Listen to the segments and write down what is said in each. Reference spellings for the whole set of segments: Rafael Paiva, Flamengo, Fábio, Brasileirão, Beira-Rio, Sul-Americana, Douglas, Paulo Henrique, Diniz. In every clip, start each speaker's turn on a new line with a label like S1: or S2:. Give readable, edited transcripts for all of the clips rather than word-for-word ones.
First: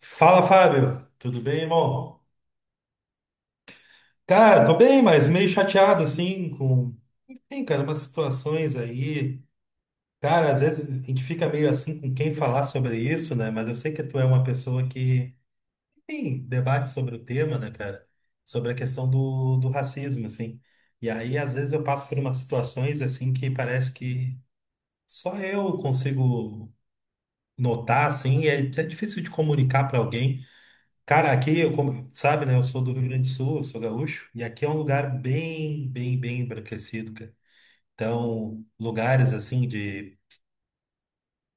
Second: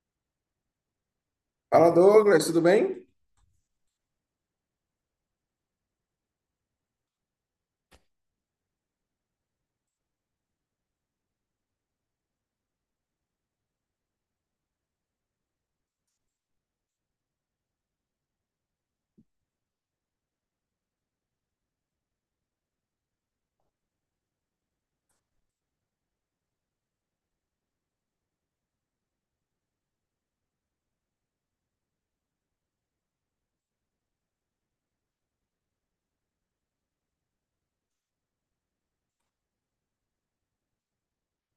S1: Fala, Fábio. Tudo bem,
S2: Fala
S1: irmão?
S2: Douglas, tudo bem?
S1: Cara, tô bem, mas meio chateado, assim, com... Enfim, cara, umas situações aí. Cara, às vezes a gente fica meio assim com quem falar sobre isso, né? Mas eu sei que tu é uma pessoa que, enfim, debate sobre o tema, né, cara? Sobre a questão do racismo, assim. E aí, às vezes, eu passo por umas situações, assim, que parece que só eu consigo notar, assim, e é difícil de comunicar pra alguém. Cara, aqui, eu como sabe, né? Eu sou do Rio Grande do Sul, eu sou gaúcho, e aqui é um lugar bem, bem, bem embranquecido, cara. Então, lugares assim de.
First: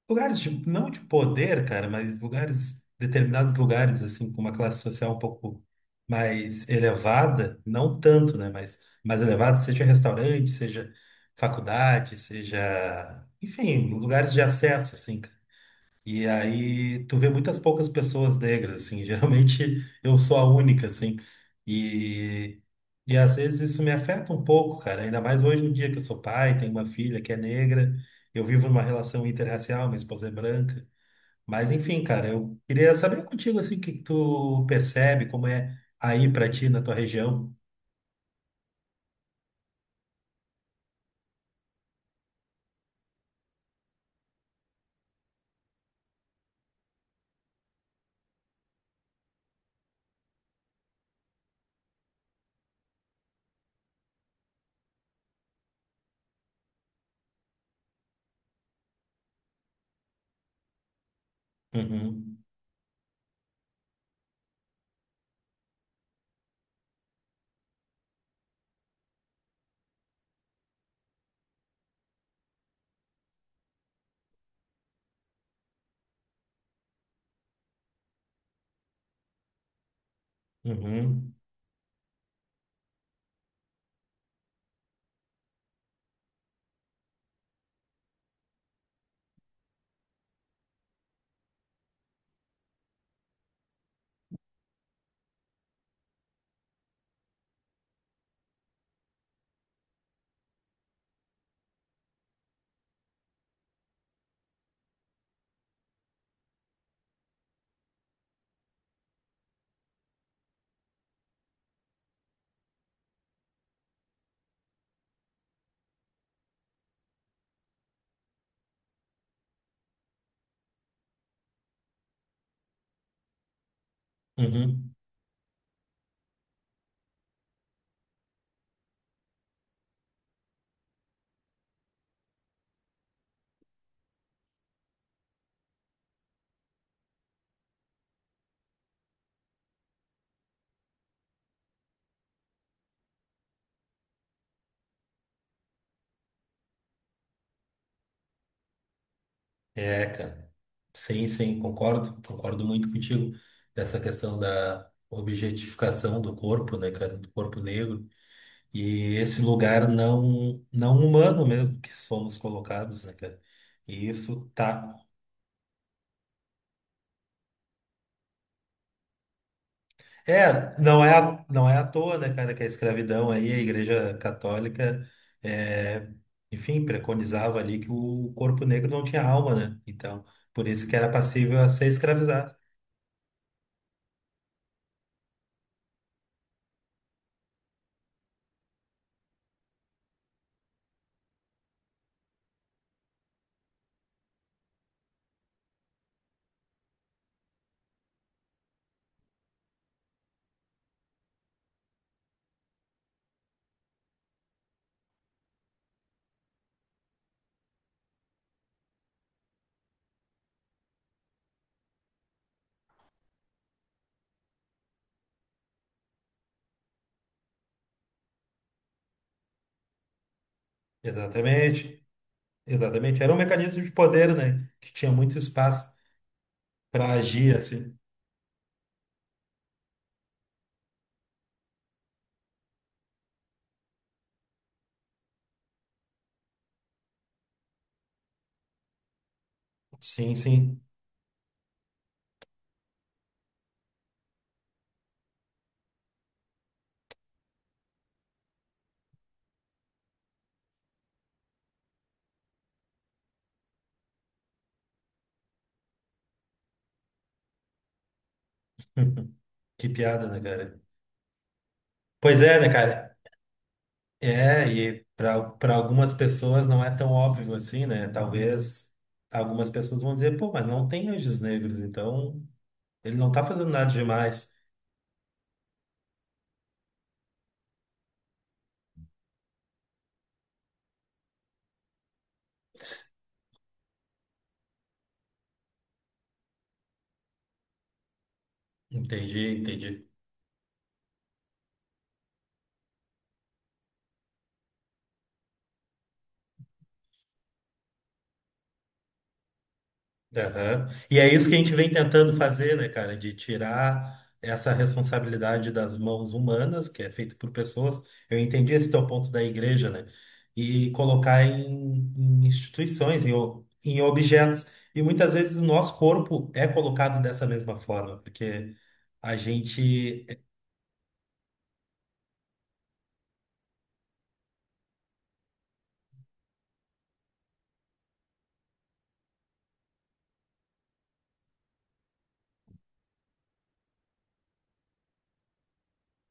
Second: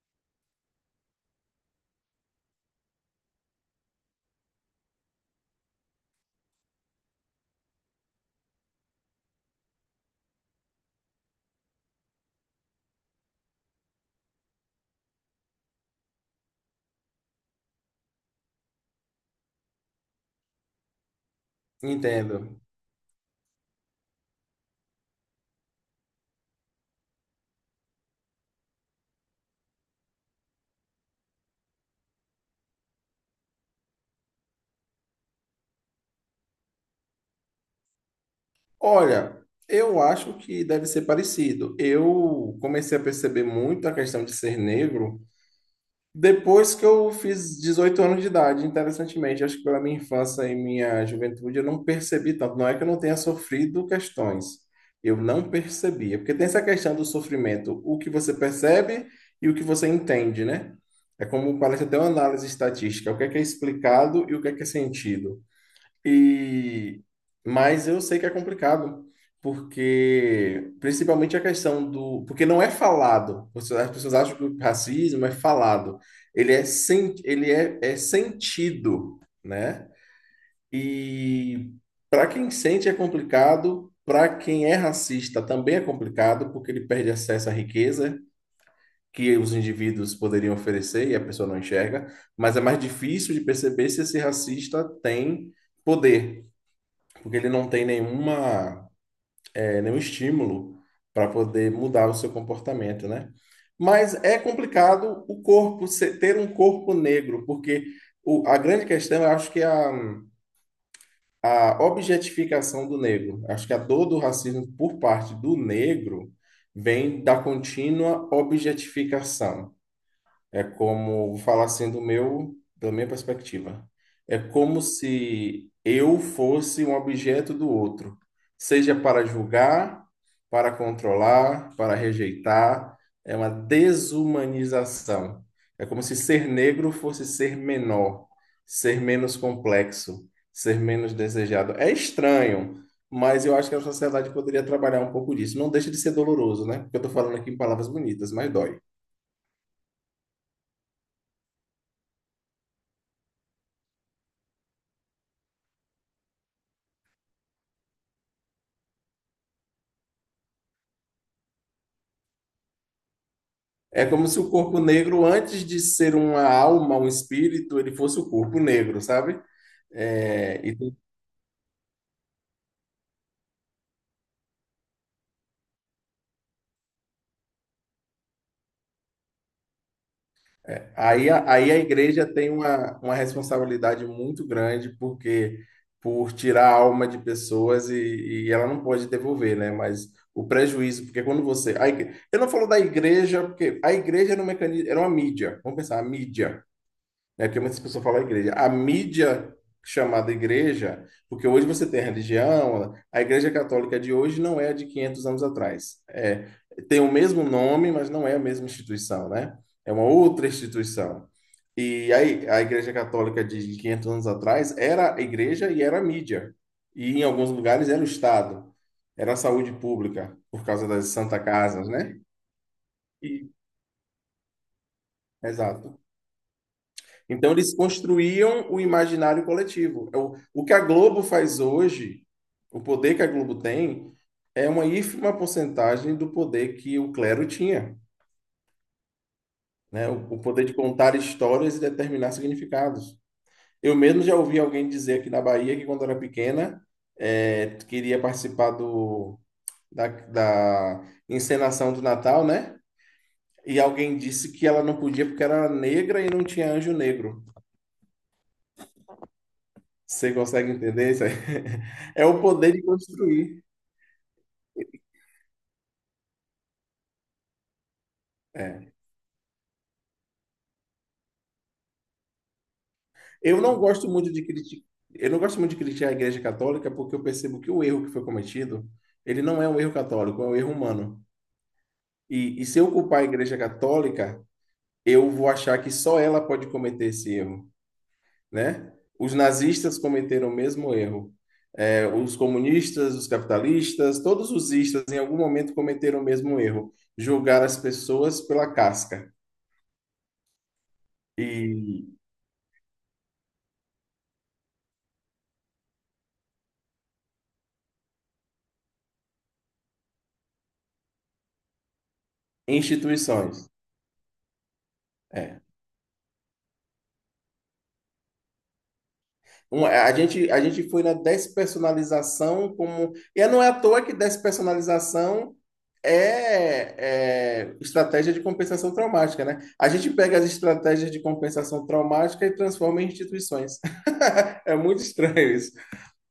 S1: Lugares de, não de poder, cara, mas lugares, determinados lugares, assim, com uma classe social um pouco mais elevada, não tanto, né? Mas mais elevada, seja restaurante, seja faculdade, seja. Enfim, lugares de acesso, assim, cara. E aí tu vê muitas poucas pessoas negras, assim, geralmente eu sou a única, assim,
S2: Entendo.
S1: e, e às vezes isso me afeta um pouco, cara, ainda mais hoje no dia que eu sou pai, tenho uma filha que é negra, eu vivo numa relação interracial, minha esposa é branca, mas enfim, cara, eu queria saber contigo, assim, o que que tu percebe, como é aí pra ti, na tua região.
S2: Olha, eu acho que deve ser parecido. Eu comecei a perceber muito a questão de ser negro depois que eu fiz 18 anos de idade, interessantemente. Acho que pela minha infância e minha juventude eu não percebi tanto. Não é que eu não tenha sofrido questões, eu não percebia. Porque tem essa questão do sofrimento, o que você percebe e o que você entende, né? É como parece até uma
S1: Uhum,
S2: análise estatística, o que é explicado e o que é sentido. E mas eu sei que é complicado, porque principalmente porque não é falado. As pessoas acham que o racismo é falado. Ele é sentido, né?
S1: uhum,
S2: E para quem sente é complicado, para quem é racista também é complicado, porque ele perde acesso à riqueza que os indivíduos poderiam oferecer e a pessoa não enxerga, mas é mais difícil de perceber se esse racista tem poder, porque ele não tem nenhum estímulo para poder mudar o seu comportamento, né? Mas é complicado o corpo ter um corpo negro, porque a grande questão, eu acho que é a objetificação do negro. Acho que a dor do racismo por parte do negro vem da contínua objetificação. É como, vou falar assim da minha perspectiva. É como
S1: uhum.
S2: se eu fosse um objeto do outro, seja para julgar, para controlar, para rejeitar. É uma desumanização. É como se ser negro fosse ser menor, ser menos complexo, ser menos desejado. É estranho, mas eu acho que a sociedade poderia trabalhar um pouco disso. Não deixa de ser doloroso, né? Porque eu estou falando aqui em palavras bonitas, mas dói.
S1: É, cara. Sim, sim, concordo, concordo muito contigo dessa questão da objetificação do corpo, né, cara, do corpo negro e esse lugar não humano mesmo que somos colocados, né, cara?
S2: É
S1: E
S2: como se o
S1: isso
S2: corpo
S1: tá
S2: negro, antes de ser uma alma, um espírito, ele fosse o corpo negro, sabe? É, e
S1: É,
S2: tem-
S1: não é à- não é à toa, né, cara, que a escravidão aí, a Igreja Católica é, enfim, preconizava ali que o corpo negro não tinha alma, né? Então, por isso
S2: é,
S1: que era
S2: aí, a,
S1: passível a
S2: aí a
S1: ser
S2: igreja tem
S1: escravizado.
S2: uma responsabilidade muito grande, porque por tirar a alma de pessoas e ela não pode devolver, né? Porque quando você. A igre- eu não falo da igreja, porque a igreja era um mecanismo, era uma mídia. Vamos pensar, a mídia, né? Porque muitas pessoas falam igreja. A mídia chamada igreja, porque hoje você tem a religião, a igreja católica de hoje não é a de 500 anos atrás. É, tem o mesmo nome, mas não é a mesma instituição, né? É uma outra instituição. E aí, a igreja católica de 500 anos atrás era a igreja e era a mídia. E em alguns lugares era o Estado, era a saúde pública, por causa das Santa Casas,
S1: Exatamente.
S2: né?
S1: Exatamente, era um
S2: E-
S1: mecanismo de poder, né? Que tinha muito espaço
S2: Exato.
S1: para
S2: Então,
S1: agir,
S2: eles
S1: assim.
S2: construíam o imaginário coletivo. É o que a Globo faz hoje, o poder que a Globo tem, é uma ínfima porcentagem do poder que o clero tinha, né? O,
S1: Sim,
S2: o poder de
S1: sim.
S2: contar histórias e determinar significados. Eu mesmo já ouvi alguém dizer aqui na Bahia que, quando era pequena, é, queria participar da encenação do Natal, né? E alguém disse que ela não podia porque era negra e não tinha anjo negro.
S1: Que piada,
S2: Você
S1: né,
S2: consegue
S1: cara?
S2: entender isso aí? É o
S1: Pois é, né,
S2: poder de
S1: cara?
S2: construir.
S1: É, e para algumas pessoas não é tão óbvio assim, né? Talvez
S2: É.
S1: algumas pessoas vão dizer, pô, mas não tem anjos negros, então ele não tá
S2: Eu
S1: fazendo
S2: não
S1: nada
S2: gosto muito de
S1: demais.
S2: criticar, eu não gosto muito de criticar a Igreja Católica porque eu percebo que o erro que foi cometido, ele não é um erro católico, é um erro humano. E se eu culpar a Igreja Católica, eu vou achar que só ela pode cometer esse erro, né? Os
S1: Entendi,
S2: nazistas
S1: entendi.
S2: cometeram o mesmo erro. É, os comunistas, os capitalistas, todos os istas em algum momento cometeram o mesmo erro, julgar as pessoas pela casca.
S1: Aham. E é isso que a gente vem
S2: E
S1: tentando fazer, né, cara? De tirar essa responsabilidade das mãos humanas, que é feito por pessoas. Eu entendi esse teu ponto da igreja, né? E colocar em, em instituições, em, o-
S2: Instituições.
S1: em objetos. E muitas vezes
S2: É.
S1: o nosso corpo é colocado dessa mesma forma, porque a
S2: Um, a
S1: gente.
S2: gente, a gente foi na despersonalização como. E é, não é à toa que despersonalização é, é estratégia de compensação traumática, né? A gente pega as estratégias de compensação traumática e transforma em instituições. É muito estranho isso.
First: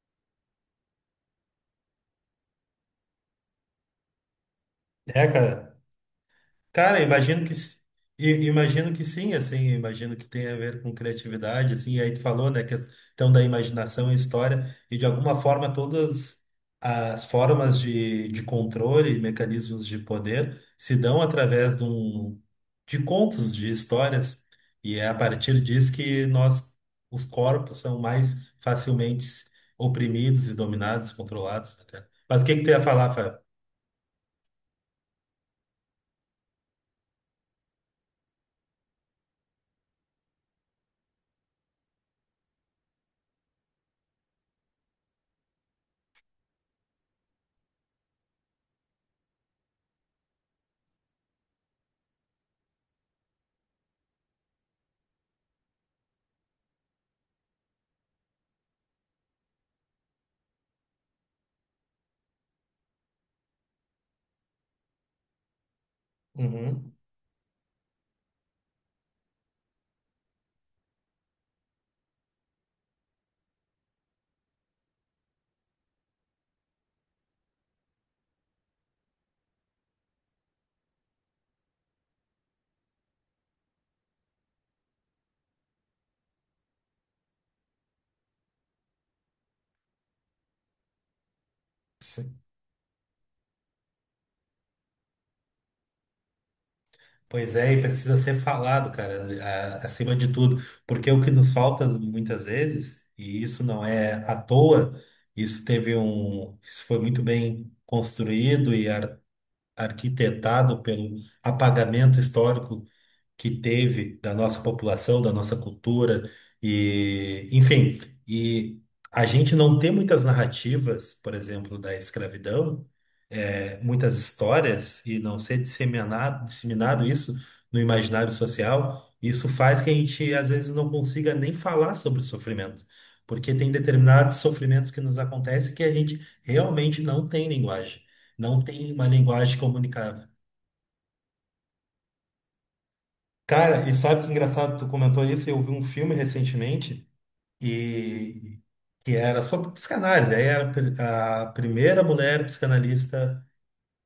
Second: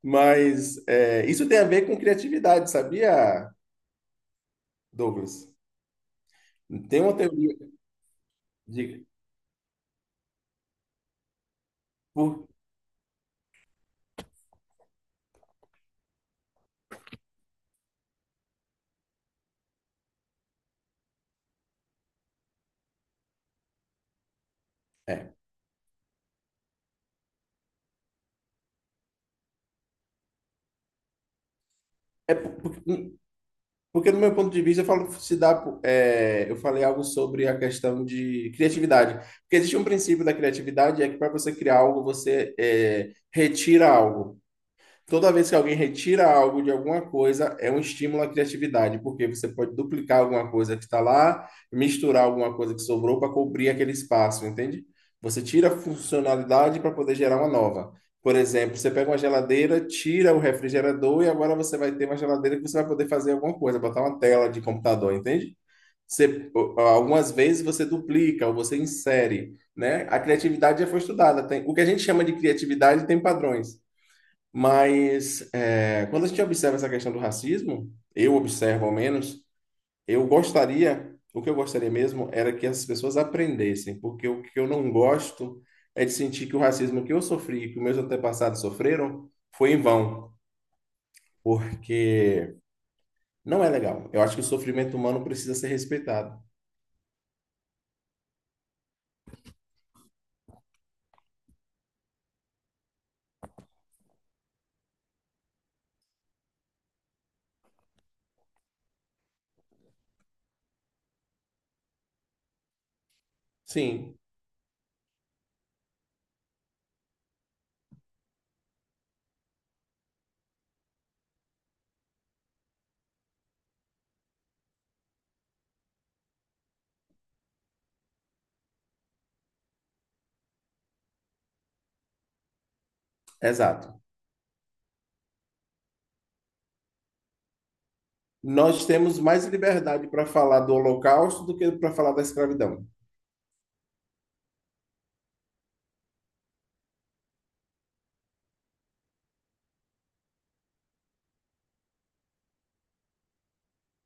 S2: Mas é, isso tem a ver com criatividade, sabia,
S1: É,
S2: Douglas?
S1: cara. Cara,
S2: Tem uma
S1: imagino que
S2: teoria
S1: s- i- imagino
S2: de.
S1: que sim, assim, imagino que tem a ver com criatividade, assim, e aí tu
S2: Por-
S1: falou, né, questão da imaginação e história, e de alguma forma todas as formas de controle e mecanismos de poder se dão através de, um, de contos, de histórias, e é a partir disso que nós, os corpos, são mais facilmente oprimidos e dominados, controlados, né, cara?
S2: é
S1: Mas o que que tu ia
S2: por-
S1: falar, Fábio?
S2: Porque, no meu ponto de vista, eu falo, se dá, é, eu falei algo sobre a questão de criatividade. Porque existe um princípio da criatividade, é que para você criar algo, você retira algo. Toda vez que alguém retira algo de alguma coisa, é um estímulo à criatividade, porque você pode duplicar alguma coisa que está lá, misturar alguma coisa que sobrou para cobrir aquele espaço, entende? Você tira a funcionalidade para poder gerar uma nova. Por exemplo, você pega uma geladeira, tira o refrigerador e agora você vai ter uma geladeira que você vai poder fazer alguma coisa, botar uma tela de computador, entende? Você,
S1: Uhum.
S2: Algumas vezes você duplica ou você insere, né? A criatividade já foi estudada. Tem, o que a gente chama de criatividade tem padrões. Mas é, quando a gente observa essa questão do racismo, eu observo ao menos, eu gostaria, o que eu gostaria mesmo era que as pessoas aprendessem, porque o que eu não gosto é de sentir que o racismo que eu sofri, que meus antepassados sofreram, foi em vão, porque não é legal. Eu acho que o sofrimento humano precisa ser respeitado.
S1: Pois é, e precisa ser falado, cara, a- acima de tudo, porque o que nos falta muitas vezes, e isso não é à toa, isso teve um, isso foi muito bem construído e ar- arquitetado pelo apagamento histórico que
S2: Sim,
S1: teve da nossa população, da nossa cultura e, enfim, e a gente não tem muitas narrativas, por exemplo, da escravidão, é, muitas histórias e não ser disseminado, disseminado isso no imaginário social, isso faz que a gente às vezes não consiga nem falar sobre o sofrimento, porque tem
S2: exato.
S1: determinados sofrimentos que nos acontecem que a gente realmente não tem linguagem, não
S2: Nós
S1: tem uma
S2: temos mais
S1: linguagem
S2: liberdade para
S1: comunicável.
S2: falar do Holocausto do que para falar da escravidão.
S1: Cara, e sabe que engraçado, tu comentou isso, eu vi um filme recentemente e que era sobre psicanálise, aí era a pri- a primeira mulher psicanalista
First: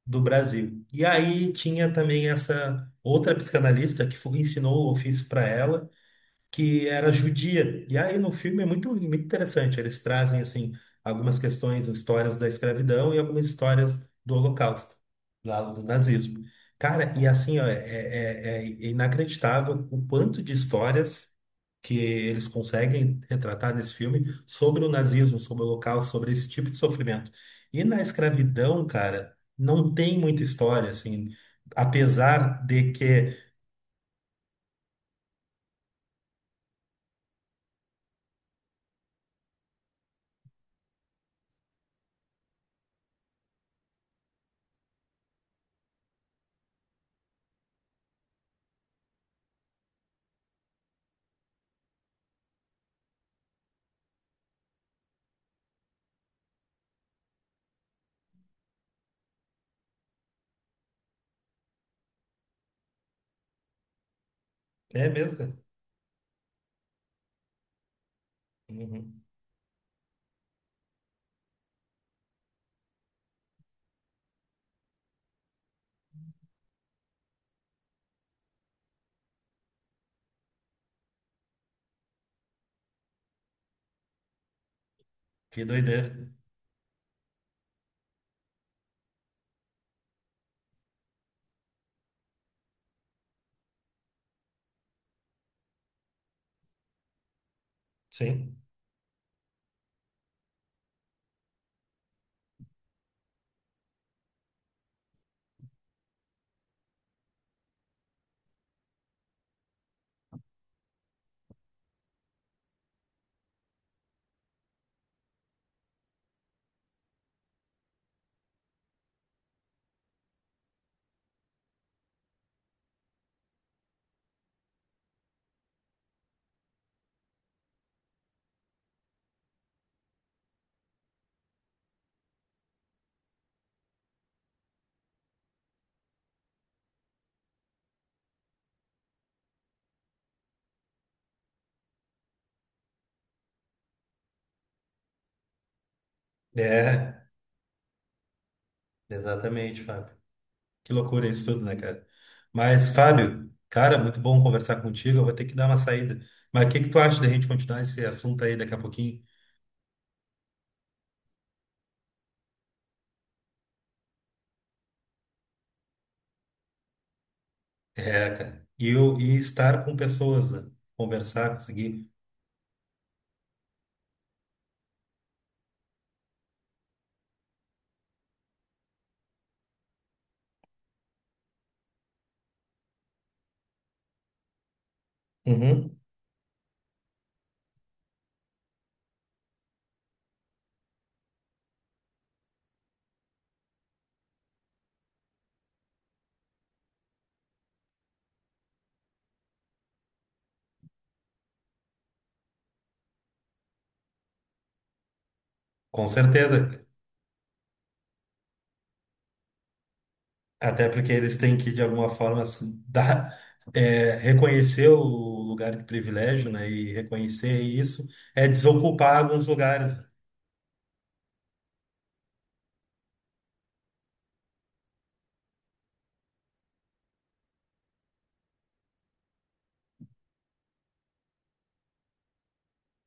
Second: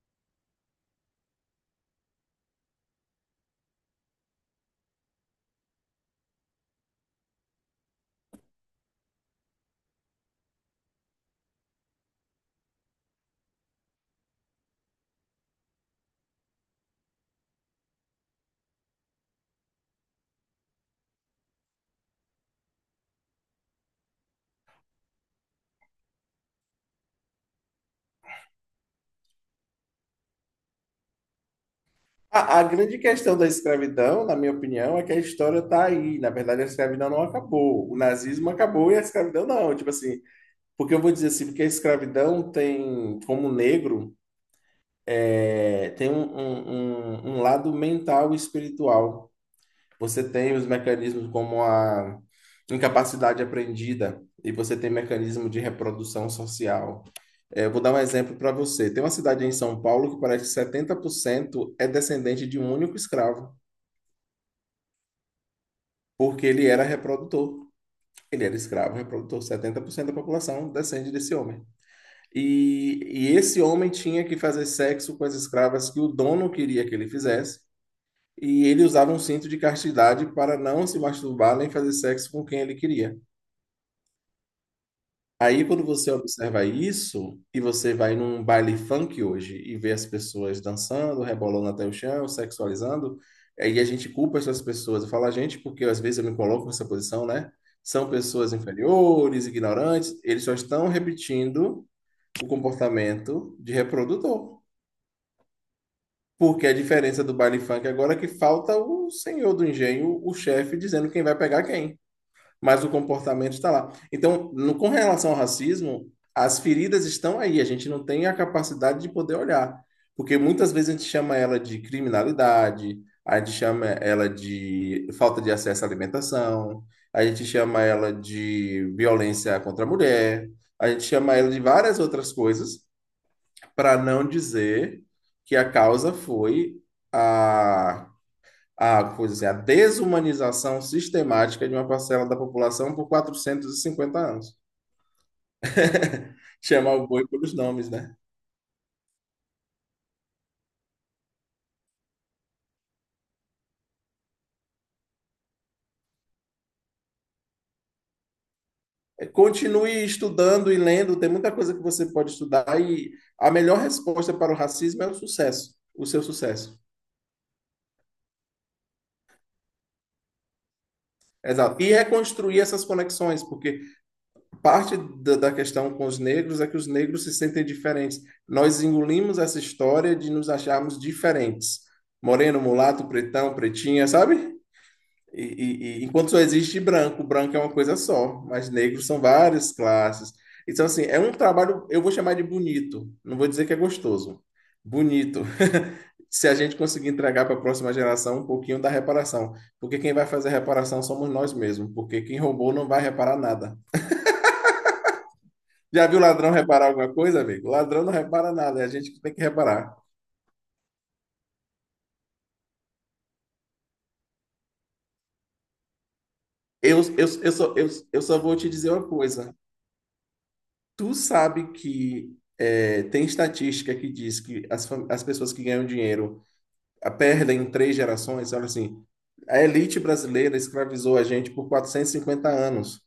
S1: do Brasil. E aí tinha também essa outra psicanalista que foi- ensinou o ofício para ela que era judia. E aí no filme é muito, muito interessante. Eles trazem assim algumas questões, histórias da escravidão e algumas histórias do Holocausto, lá do nazismo. Cara, e assim ó, é, é inacreditável o quanto de histórias que eles conseguem retratar nesse filme sobre o nazismo, sobre o Holocausto, sobre esse tipo de sofrimento. E na escravidão, cara, não tem muita história assim,
S2: A
S1: apesar de
S2: grande
S1: que
S2: questão da escravidão, na minha opinião, é que a história está aí. Na verdade, a escravidão não acabou. O nazismo acabou e a escravidão não. Tipo assim, porque eu vou dizer assim, porque a escravidão tem, como negro, é, tem um lado mental e espiritual. Você tem os mecanismos como a incapacidade aprendida e você tem mecanismo de reprodução social. É, eu vou dar um exemplo para você. Tem uma cidade em São Paulo que parece que 70% é descendente de um único escravo.
S1: é mesmo, cara?
S2: Porque ele era reprodutor. Ele era escravo,
S1: Uhum.
S2: reprodutor. 70% da população descende desse homem. E, e esse homem tinha que fazer sexo com as escravas que o dono queria que ele fizesse. E ele usava um cinto de castidade para não se masturbar nem fazer sexo com quem ele queria.
S1: Que
S2: Aí, quando
S1: doideira.
S2: você observa isso, e você vai num baile funk hoje e vê as pessoas dançando, rebolando até o chão, sexualizando, aí a gente culpa essas pessoas. Eu falo a gente porque às vezes eu me coloco nessa posição, né? São pessoas
S1: Sim,
S2: inferiores, ignorantes, eles só estão repetindo o comportamento de reprodutor. Porque a diferença do baile funk agora é que falta o senhor do engenho, o chefe, dizendo quem vai pegar quem, mas o comportamento está lá. Então, no, com relação ao racismo, as feridas estão aí, a gente não tem a capacidade de poder olhar, porque muitas vezes a gente chama ela de criminalidade, a gente chama ela de falta de acesso à alimentação, a gente chama ela de violência contra a mulher, a gente chama ela de várias outras coisas, para não dizer que a causa foi a pois assim, a desumanização sistemática de uma parcela da população por 450 anos. Chamar o
S1: é,
S2: boi pelos nomes, né?
S1: exatamente, Fábio. Que loucura isso tudo, né, cara? Mas, Fábio, cara, muito bom conversar contigo. Eu vou ter que dar uma saída. Mas o que que tu acha da gente continuar esse assunto aí daqui a pouquinho?
S2: É, continue estudando e lendo, tem muita coisa que você pode estudar e a melhor resposta para o racismo é o sucesso, o seu sucesso.
S1: É, cara. E eu e estar com pessoas, né? Conversar,
S2: Exato. E
S1: conseguir.
S2: reconstruir essas conexões, porque parte da questão com os negros é que os negros se sentem diferentes. Nós engolimos essa história de nos acharmos diferentes. Moreno, mulato, pretão, pretinha, sabe?
S1: Uhum.
S2: Enquanto só existe branco, branco é uma coisa só, mas negros são várias classes. Então, assim, é um trabalho, eu vou chamar de bonito, não vou dizer que é gostoso. Bonito. Se a gente conseguir entregar para a próxima geração um pouquinho da reparação. Porque quem vai fazer a reparação somos nós mesmos, porque quem roubou não vai reparar nada. Já
S1: Com
S2: viu ladrão
S1: certeza.
S2: reparar alguma coisa, amigo? Ladrão não repara nada, é a gente que tem que reparar.
S1: Até porque eles têm que, de alguma forma, se dar, é, reconhecer o lugar de privilégio, né? E
S2: Eu, eu, eu,
S1: reconhecer
S2: só, eu,
S1: isso
S2: eu só
S1: é
S2: vou te dizer uma
S1: desocupar alguns
S2: coisa.
S1: lugares.
S2: Tu sabe que é, tem estatística que diz que as pessoas que ganham dinheiro a perdem em três gerações. Olha assim, a elite brasileira escravizou a gente por 450 anos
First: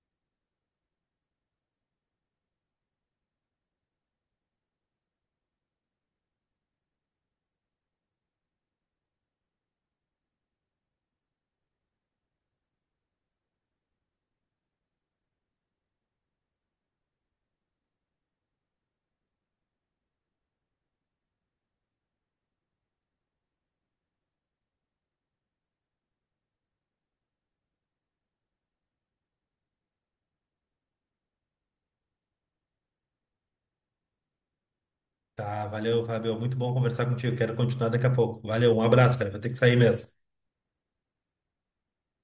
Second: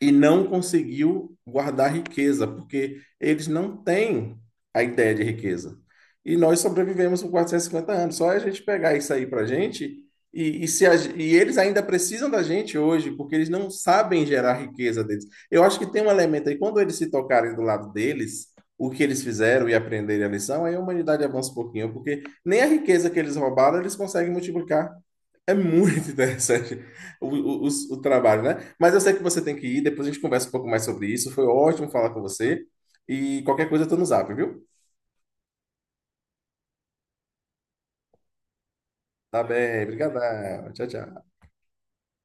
S2: e não conseguiu guardar riqueza, porque eles não têm a ideia de riqueza. E nós sobrevivemos por 450 anos. Só é a gente pegar isso aí para a gente, e, se a- e eles ainda precisam da gente hoje, porque eles não sabem gerar riqueza deles. Eu acho que tem um elemento aí, quando eles se tocarem do lado deles, o que eles fizeram e aprenderem a lição, aí a humanidade avança um pouquinho, porque nem a riqueza que eles roubaram eles conseguem multiplicar. É muito interessante o, o, o- o trabalho, né? Mas eu sei que você tem que ir, depois a gente conversa um pouco mais sobre isso. Foi ótimo falar com você. E qualquer coisa eu tô no zap, viu?
S1: Tá, valeu, Fábio. Muito bom conversar contigo. Quero continuar daqui a pouco. Valeu, um abraço, cara. Vou
S2: Tá
S1: ter que sair
S2: bem,
S1: mesmo.
S2: brigadão. Tchau, tchau.